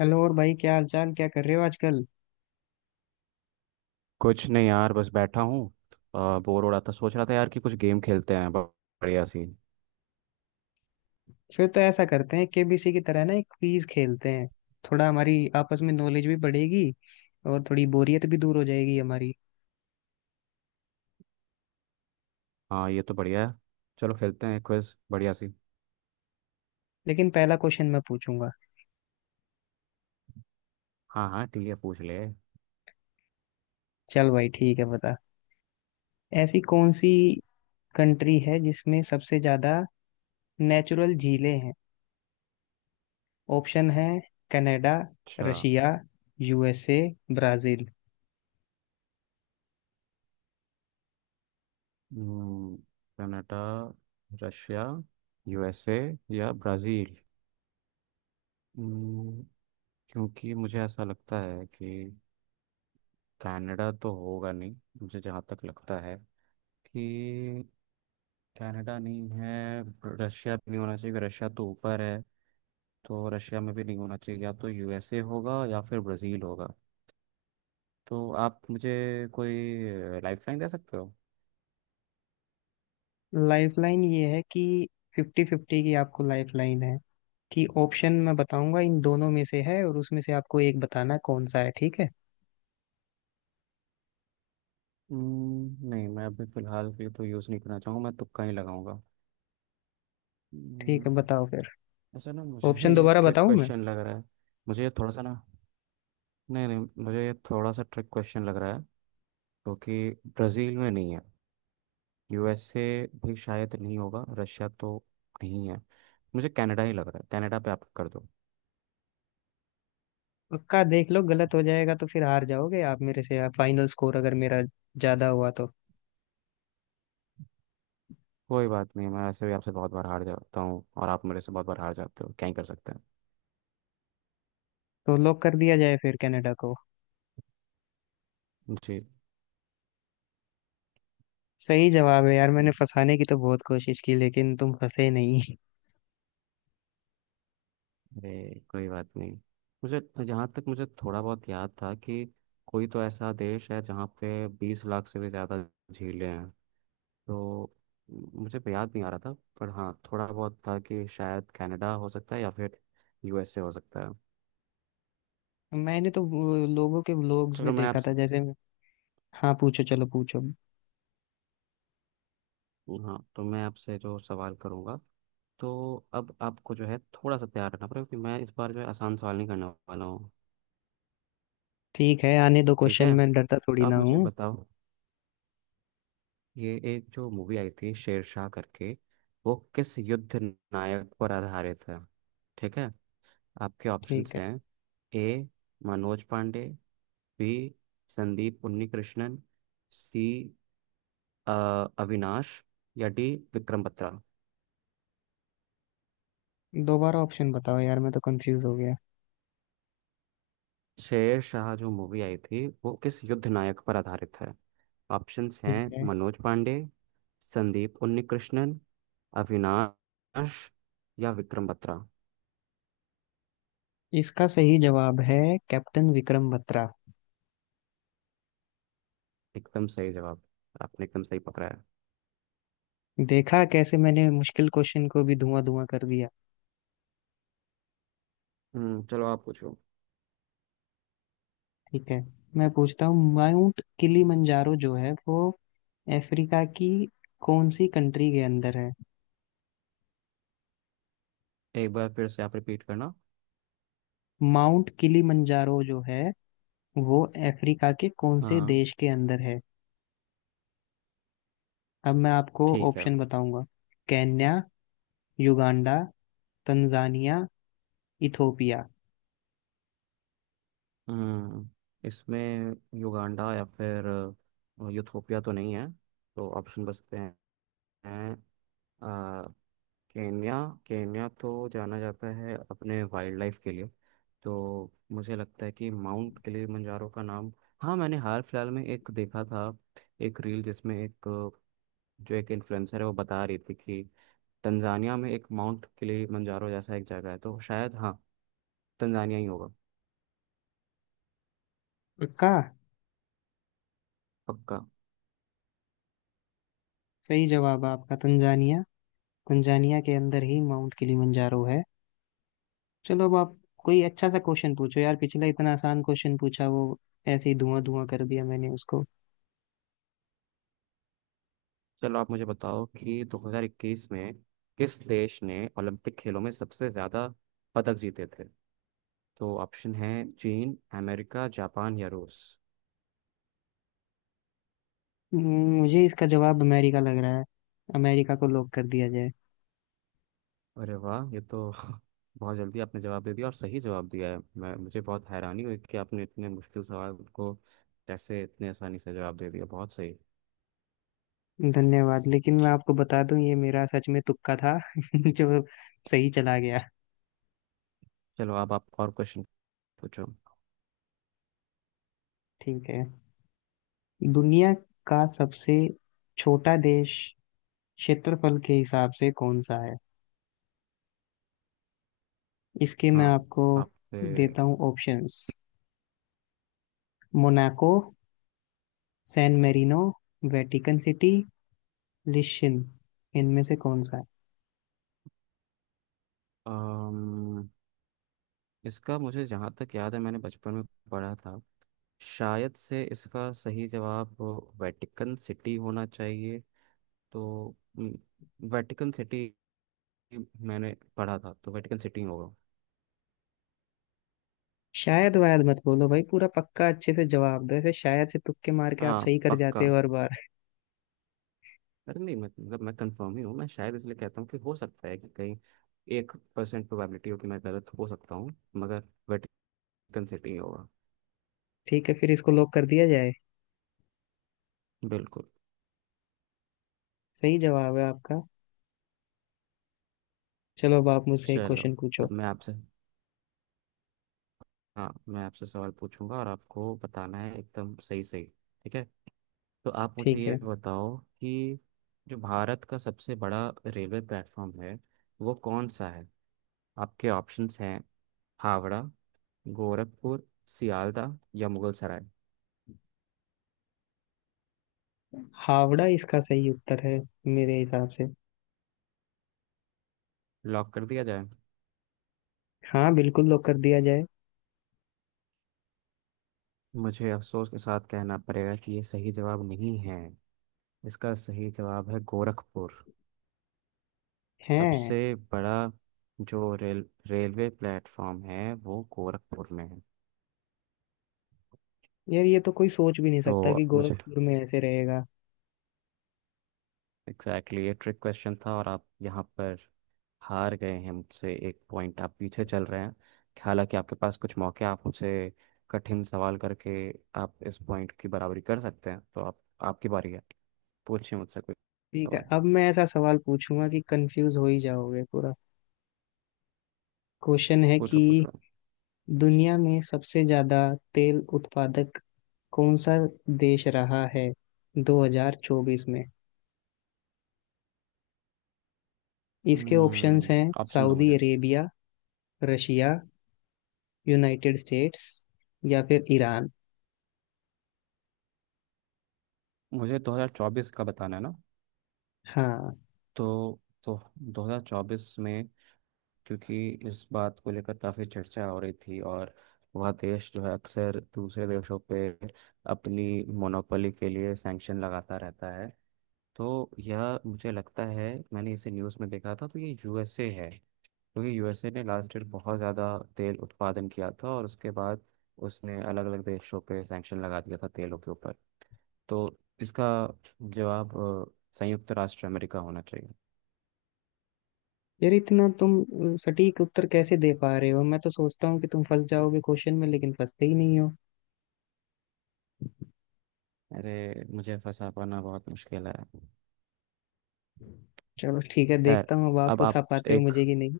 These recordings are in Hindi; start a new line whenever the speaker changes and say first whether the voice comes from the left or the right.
left: हेलो और भाई, क्या हालचाल, क्या कर रहे हो आजकल।
right: कुछ नहीं यार। बस बैठा हूँ। बोर हो रहा था। सोच रहा था यार कि कुछ गेम खेलते हैं बढ़िया सी।
left: फिर तो ऐसा करते हैं, केबीसी की तरह ना एक क्विज खेलते हैं। थोड़ा हमारी आपस में नॉलेज भी बढ़ेगी और थोड़ी बोरियत भी दूर हो जाएगी हमारी।
right: हाँ ये तो बढ़िया है। चलो खेलते हैं क्विज बढ़िया सी।
left: लेकिन पहला क्वेश्चन मैं पूछूंगा।
right: हाँ हाँ ठीक है, पूछ ले।
left: चल भाई ठीक है, बता। ऐसी कौन सी कंट्री है जिसमें सबसे ज्यादा नेचुरल झीलें हैं? ऑप्शन है कनाडा,
right: अच्छा।
left: Russia, USA, Brazil.
right: हम्म, कनाडा, रशिया, यूएसए या ब्राज़ील। हम्म, क्योंकि मुझे ऐसा लगता है कि कनाडा तो होगा नहीं। मुझे जहाँ तक लगता है कि कनाडा नहीं है। रशिया भी नहीं होना चाहिए क्योंकि रशिया तो ऊपर है, तो रशिया में भी नहीं होना चाहिए। या तो यूएसए होगा या फिर ब्राज़ील होगा। तो आप मुझे कोई लाइफ लाइन दे सकते हो?
left: लाइफलाइन ये है कि फिफ्टी फिफ्टी की आपको लाइफलाइन है, कि ऑप्शन मैं बताऊंगा इन दोनों में से है और उसमें से आपको एक बताना कौन सा है। ठीक है?
right: नहीं, मैं अभी फ़िलहाल के लिए तो यूज़ नहीं करना चाहूँगा। मैं तुक्का ही लगाऊंगा।
left: ठीक
right: हम्म,
left: है, बताओ फिर।
right: ऐसा ना मुझे
left: ऑप्शन
right: ये
left: दोबारा
right: ट्रिक
left: बताऊं मैं?
right: क्वेश्चन लग रहा है। मुझे ये थोड़ा सा ना, नहीं नहीं, मुझे ये थोड़ा सा ट्रिक क्वेश्चन लग रहा है। क्योंकि ब्राज़ील में नहीं है, यूएसए भी शायद नहीं होगा, रशिया तो नहीं है। मुझे कनाडा ही लग रहा है, कनाडा पे आप कर दो।
left: पक्का देख लो, गलत हो जाएगा तो फिर हार जाओगे आप मेरे से। फाइनल स्कोर अगर मेरा ज्यादा हुआ तो।
right: कोई बात नहीं, मैं वैसे भी आपसे बहुत बार हार जाता हूँ और आप मेरे से बहुत बार हार जाते हो, क्या ही कर सकते हैं।
left: तो लॉक कर दिया जाए फिर कनाडा को।
right: जी।
left: सही जवाब है यार। मैंने फंसाने की तो बहुत कोशिश की, लेकिन तुम फंसे नहीं।
right: अरे कोई बात नहीं। मुझे जहाँ तक मुझे थोड़ा बहुत याद था कि कोई तो ऐसा देश है जहाँ पे 20 लाख से भी ज़्यादा झीलें हैं, तो मुझे तो याद नहीं आ रहा था। पर हाँ थोड़ा बहुत था कि शायद कनाडा हो सकता है या फिर यूएसए हो सकता है।
left: मैंने तो वो लोगों के व्लॉग्स में
right: चलो मैं
left: देखा था
right: आपसे,
left: जैसे। हाँ, पूछो चलो पूछो।
right: हाँ तो मैं आपसे जो सवाल करूँगा तो अब आपको जो है थोड़ा सा तैयार रहना पड़ेगा क्योंकि मैं इस बार जो है आसान सवाल नहीं करने वाला हूँ।
left: ठीक है, आने दो
right: ठीक
left: क्वेश्चन,
right: है,
left: मैं डरता
right: तो
left: थोड़ी ना
right: आप मुझे
left: हूँ।
right: बताओ ये एक जो मूवी आई थी शेरशाह करके, वो किस युद्ध नायक पर आधारित है? ठीक है, आपके ऑप्शंस
left: ठीक है।
right: हैं A Manoj Pande, B Sandeep Unnikrishnan, C अ, अविनाश या डी विक्रम बत्रा।
left: दोबारा ऑप्शन बताओ यार, मैं तो कंफ्यूज हो गया।
right: शेरशाह जो मूवी आई थी वो किस युद्ध नायक पर आधारित है? ऑप्शंस हैं
left: ठीक है।
right: मनोज पांडे, संदीप उन्नीकृष्णन, अविनाश या विक्रम बत्रा।
left: इसका सही जवाब है कैप्टन विक्रम बत्रा।
right: एकदम सही जवाब। आपने एकदम सही पकड़ा है।
left: देखा, कैसे मैंने मुश्किल क्वेश्चन को भी धुआं धुआं कर दिया।
right: हम्म, चलो आप पूछो।
left: ठीक है, मैं पूछता हूँ। माउंट किलीमंजारो जो है वो अफ्रीका की कौन सी कंट्री के अंदर है?
right: एक बार फिर से आप रिपीट करना।
left: माउंट किलीमंजारो जो है वो अफ्रीका के कौन से
right: हाँ।
left: देश के अंदर है? अब मैं आपको
right: ठीक है।
left: ऑप्शन बताऊंगा। Kenya, Uganda, Tanzania, Ethiopia.
right: हम्म इसमें युगांडा या फिर यूथोपिया तो नहीं है। तो ऑप्शन बचते हैं अ, केन्या। केन्या तो जाना जाता है अपने वाइल्ड लाइफ के लिए, तो मुझे लगता है कि माउंट किलिमंजारो का नाम, हाँ मैंने हाल फिलहाल में एक देखा था, एक रील जिसमें एक जो एक इन्फ्लुएंसर है वो बता रही थी कि तंजानिया में एक माउंट किलिमंजारो जैसा एक जगह है, तो शायद हाँ तंजानिया ही होगा।
left: का।
right: पक्का।
left: सही जवाब है आपका तंजानिया। तंजानिया के अंदर ही माउंट किलिमंजारो है। चलो अब आप कोई अच्छा सा क्वेश्चन पूछो यार। पिछला इतना आसान क्वेश्चन पूछा, वो ऐसे ही धुआं धुआं कर दिया मैंने उसको।
right: चलो आप मुझे बताओ कि 2021 में किस देश ने ओलंपिक खेलों में सबसे ज़्यादा पदक जीते थे? तो ऑप्शन है चीन, अमेरिका, जापान या रूस।
left: मुझे इसका जवाब अमेरिका लग रहा है। अमेरिका को लॉक कर दिया जाए।
right: अरे वाह, ये तो बहुत जल्दी आपने जवाब दे दिया और सही जवाब दिया है। मैं मुझे बहुत हैरानी हुई कि आपने इतने मुश्किल सवाल को कैसे इतने आसानी से जवाब दे दिया, बहुत सही।
left: धन्यवाद, लेकिन मैं आपको बता दूं, ये मेरा सच में तुक्का था जो सही चला गया।
right: चलो अब आप और क्वेश्चन पूछो।
left: ठीक है। दुनिया का सबसे छोटा देश क्षेत्रफल के हिसाब से कौन सा है? इसके मैं
right: हाँ।
left: आपको
right: आपसे।
left: देता हूँ options. Monaco, San Marino, Vatican City, लिशन। इनमें से कौन सा है?
right: अम्म, इसका मुझे जहाँ तक याद है, मैंने बचपन में पढ़ा था। शायद से इसका सही जवाब वेटिकन सिटी होना चाहिए। तो वेटिकन सिटी, मैंने पढ़ा था तो वेटिकन सिटी होगा।
left: शायद वायद मत बोलो भाई, पूरा पक्का अच्छे से जवाब दो। ऐसे शायद से तुक्के मार के आप
right: हाँ
left: सही कर
right: पक्का।
left: जाते हो हर बार।
right: अरे नहीं, मतलब मैं कंफर्म ही हूँ। मैं शायद इसलिए कहता हूँ कि हो सकता है कि कहीं 1% प्रोबेबिलिटी हो कि मैं गलत हो सकता हूँ, मगर वेटिकन सिटी होगा।
left: ठीक है, फिर इसको लॉक कर दिया जाए।
right: बिल्कुल।
left: सही जवाब है आपका। चलो अब आप मुझसे एक
right: चलो
left: क्वेश्चन पूछो।
right: अब मैं आपसे, हाँ मैं आपसे सवाल पूछूंगा और आपको बताना है एकदम सही सही। ठीक है। तो आप मुझे
left: ठीक है।
right: ये बताओ कि जो भारत का सबसे बड़ा रेलवे प्लेटफॉर्म है, वो कौन सा है? आपके ऑप्शंस हैं हावड़ा, गोरखपुर, सियालदह या मुगलसराय।
left: हावड़ा इसका सही उत्तर है मेरे हिसाब से।
right: लॉक कर दिया जाए।
left: हाँ बिल्कुल, लॉक कर दिया जाए।
right: मुझे अफसोस के साथ कहना पड़ेगा कि ये सही जवाब नहीं है। इसका सही जवाब है गोरखपुर। सबसे
left: हैं?
right: बड़ा जो रेलवे प्लेटफॉर्म है वो गोरखपुर में है।
left: यार, ये तो कोई सोच भी नहीं
right: तो
left: सकता कि
right: मुझे
left: गोरखपुर में ऐसे रहेगा।
right: एग्जैक्टली ये ट्रिक क्वेश्चन था और आप यहाँ पर हार गए हैं। मुझसे 1 पॉइंट आप पीछे चल रहे हैं। हालांकि आपके पास कुछ मौके हैं, आप मुझसे कठिन सवाल करके आप इस पॉइंट की बराबरी कर सकते हैं। तो आप, आपकी बारी है। पूछिए मुझसे कोई
left: ठीक है,
right: सवाल।
left: अब मैं ऐसा सवाल पूछूंगा कि कंफ्यूज हो ही जाओगे पूरा। क्वेश्चन है
right: पूछो
left: कि
right: पूछो।
left: दुनिया में सबसे ज्यादा तेल उत्पादक कौन सा देश रहा है 2024 में? इसके ऑप्शंस
right: हम्म
left: हैं
right: ऑप्शन दो
left: सऊदी
right: मुझे।
left: अरेबिया, रशिया, यूनाइटेड स्टेट्स, या फिर ईरान।
right: मुझे 2024 का बताना है ना?
left: हाँ।
right: तो 2024 में, क्योंकि इस बात को लेकर काफ़ी चर्चा हो रही थी और वह देश जो है अक्सर दूसरे देशों पे अपनी मोनोपोली के लिए सैंक्शन लगाता रहता है, तो यह मुझे लगता है, मैंने इसे न्यूज़ में देखा था, तो ये यूएसए है। क्योंकि यूएसए ने लास्ट ईयर बहुत ज़्यादा तेल उत्पादन किया था और उसके बाद उसने अलग अलग देशों पे सैंक्शन लगा दिया था तेलों के ऊपर। तो इसका जवाब अ, संयुक्त राष्ट्र अमेरिका होना चाहिए।
left: यार, इतना तुम सटीक उत्तर कैसे दे पा रहे हो। मैं तो सोचता हूँ कि तुम फंस जाओगे क्वेश्चन में, लेकिन फंसते ही नहीं हो।
right: अरे मुझे फंसा पाना बहुत मुश्किल है।
left: चलो ठीक है,
right: खैर
left: देखता हूँ अब आप
right: अब
left: फंसा
right: आप
left: पाते हो
right: एक,
left: मुझे कि नहीं।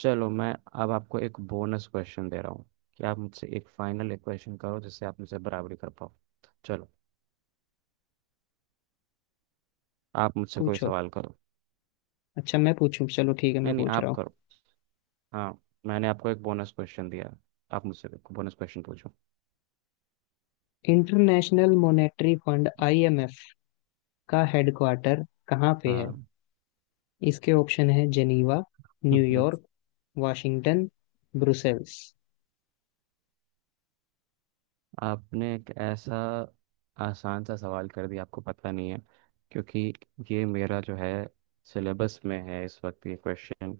right: चलो मैं अब आपको एक बोनस क्वेश्चन दे रहा हूँ कि आप मुझसे एक फाइनल एक क्वेश्चन करो जिससे आप मुझसे बराबरी कर पाओ। चलो आप मुझसे कोई
left: पूछो।
right: सवाल करो।
left: अच्छा मैं पूछूं, चलो ठीक है मैं
right: नहीं नहीं
left: पूछ रहा
right: आप
left: हूँ।
right: करो। हाँ, मैंने आपको एक बोनस क्वेश्चन दिया, आप मुझसे बोनस क्वेश्चन पूछो।
left: इंटरनेशनल मॉनेटरी फंड आईएमएफ का हेडक्वार्टर कहाँ पे है?
right: हाँ।
left: इसके ऑप्शन है जेनीवा, न्यूयॉर्क, वाशिंगटन, ब्रुसेल्स।
right: आपने एक ऐसा आसान सा सवाल कर दिया, आपको पता नहीं है क्योंकि ये मेरा जो है सिलेबस में है इस वक्त ये क्वेश्चन।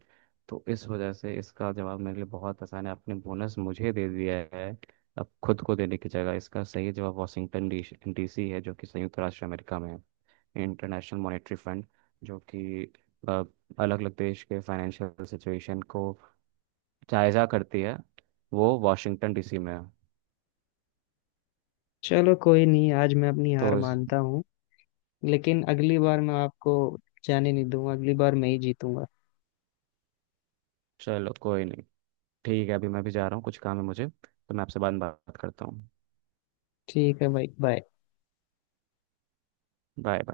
right: तो इस वजह से इसका जवाब मेरे लिए बहुत आसान है। आपने बोनस मुझे दे दिया है अब खुद को देने की जगह। इसका सही जवाब वाशिंगटन डी डीसी है जो कि संयुक्त राष्ट्र अमेरिका में है। इंटरनेशनल मॉनेटरी फंड जो कि अलग अलग देश के फाइनेंशियल सिचुएशन को जायजा करती है वो वाशिंगटन डीसी में है।
left: चलो कोई नहीं, आज मैं अपनी हार
right: तो इस-
left: मानता हूँ। लेकिन अगली बार मैं आपको जाने नहीं दूंगा, अगली बार मैं ही जीतूंगा।
right: चलो कोई नहीं। ठीक है, अभी मैं भी जा रहा हूँ, कुछ काम है मुझे, तो मैं आपसे बाद में बात करता हूँ।
left: ठीक है भाई, बाय।
right: Bye bye.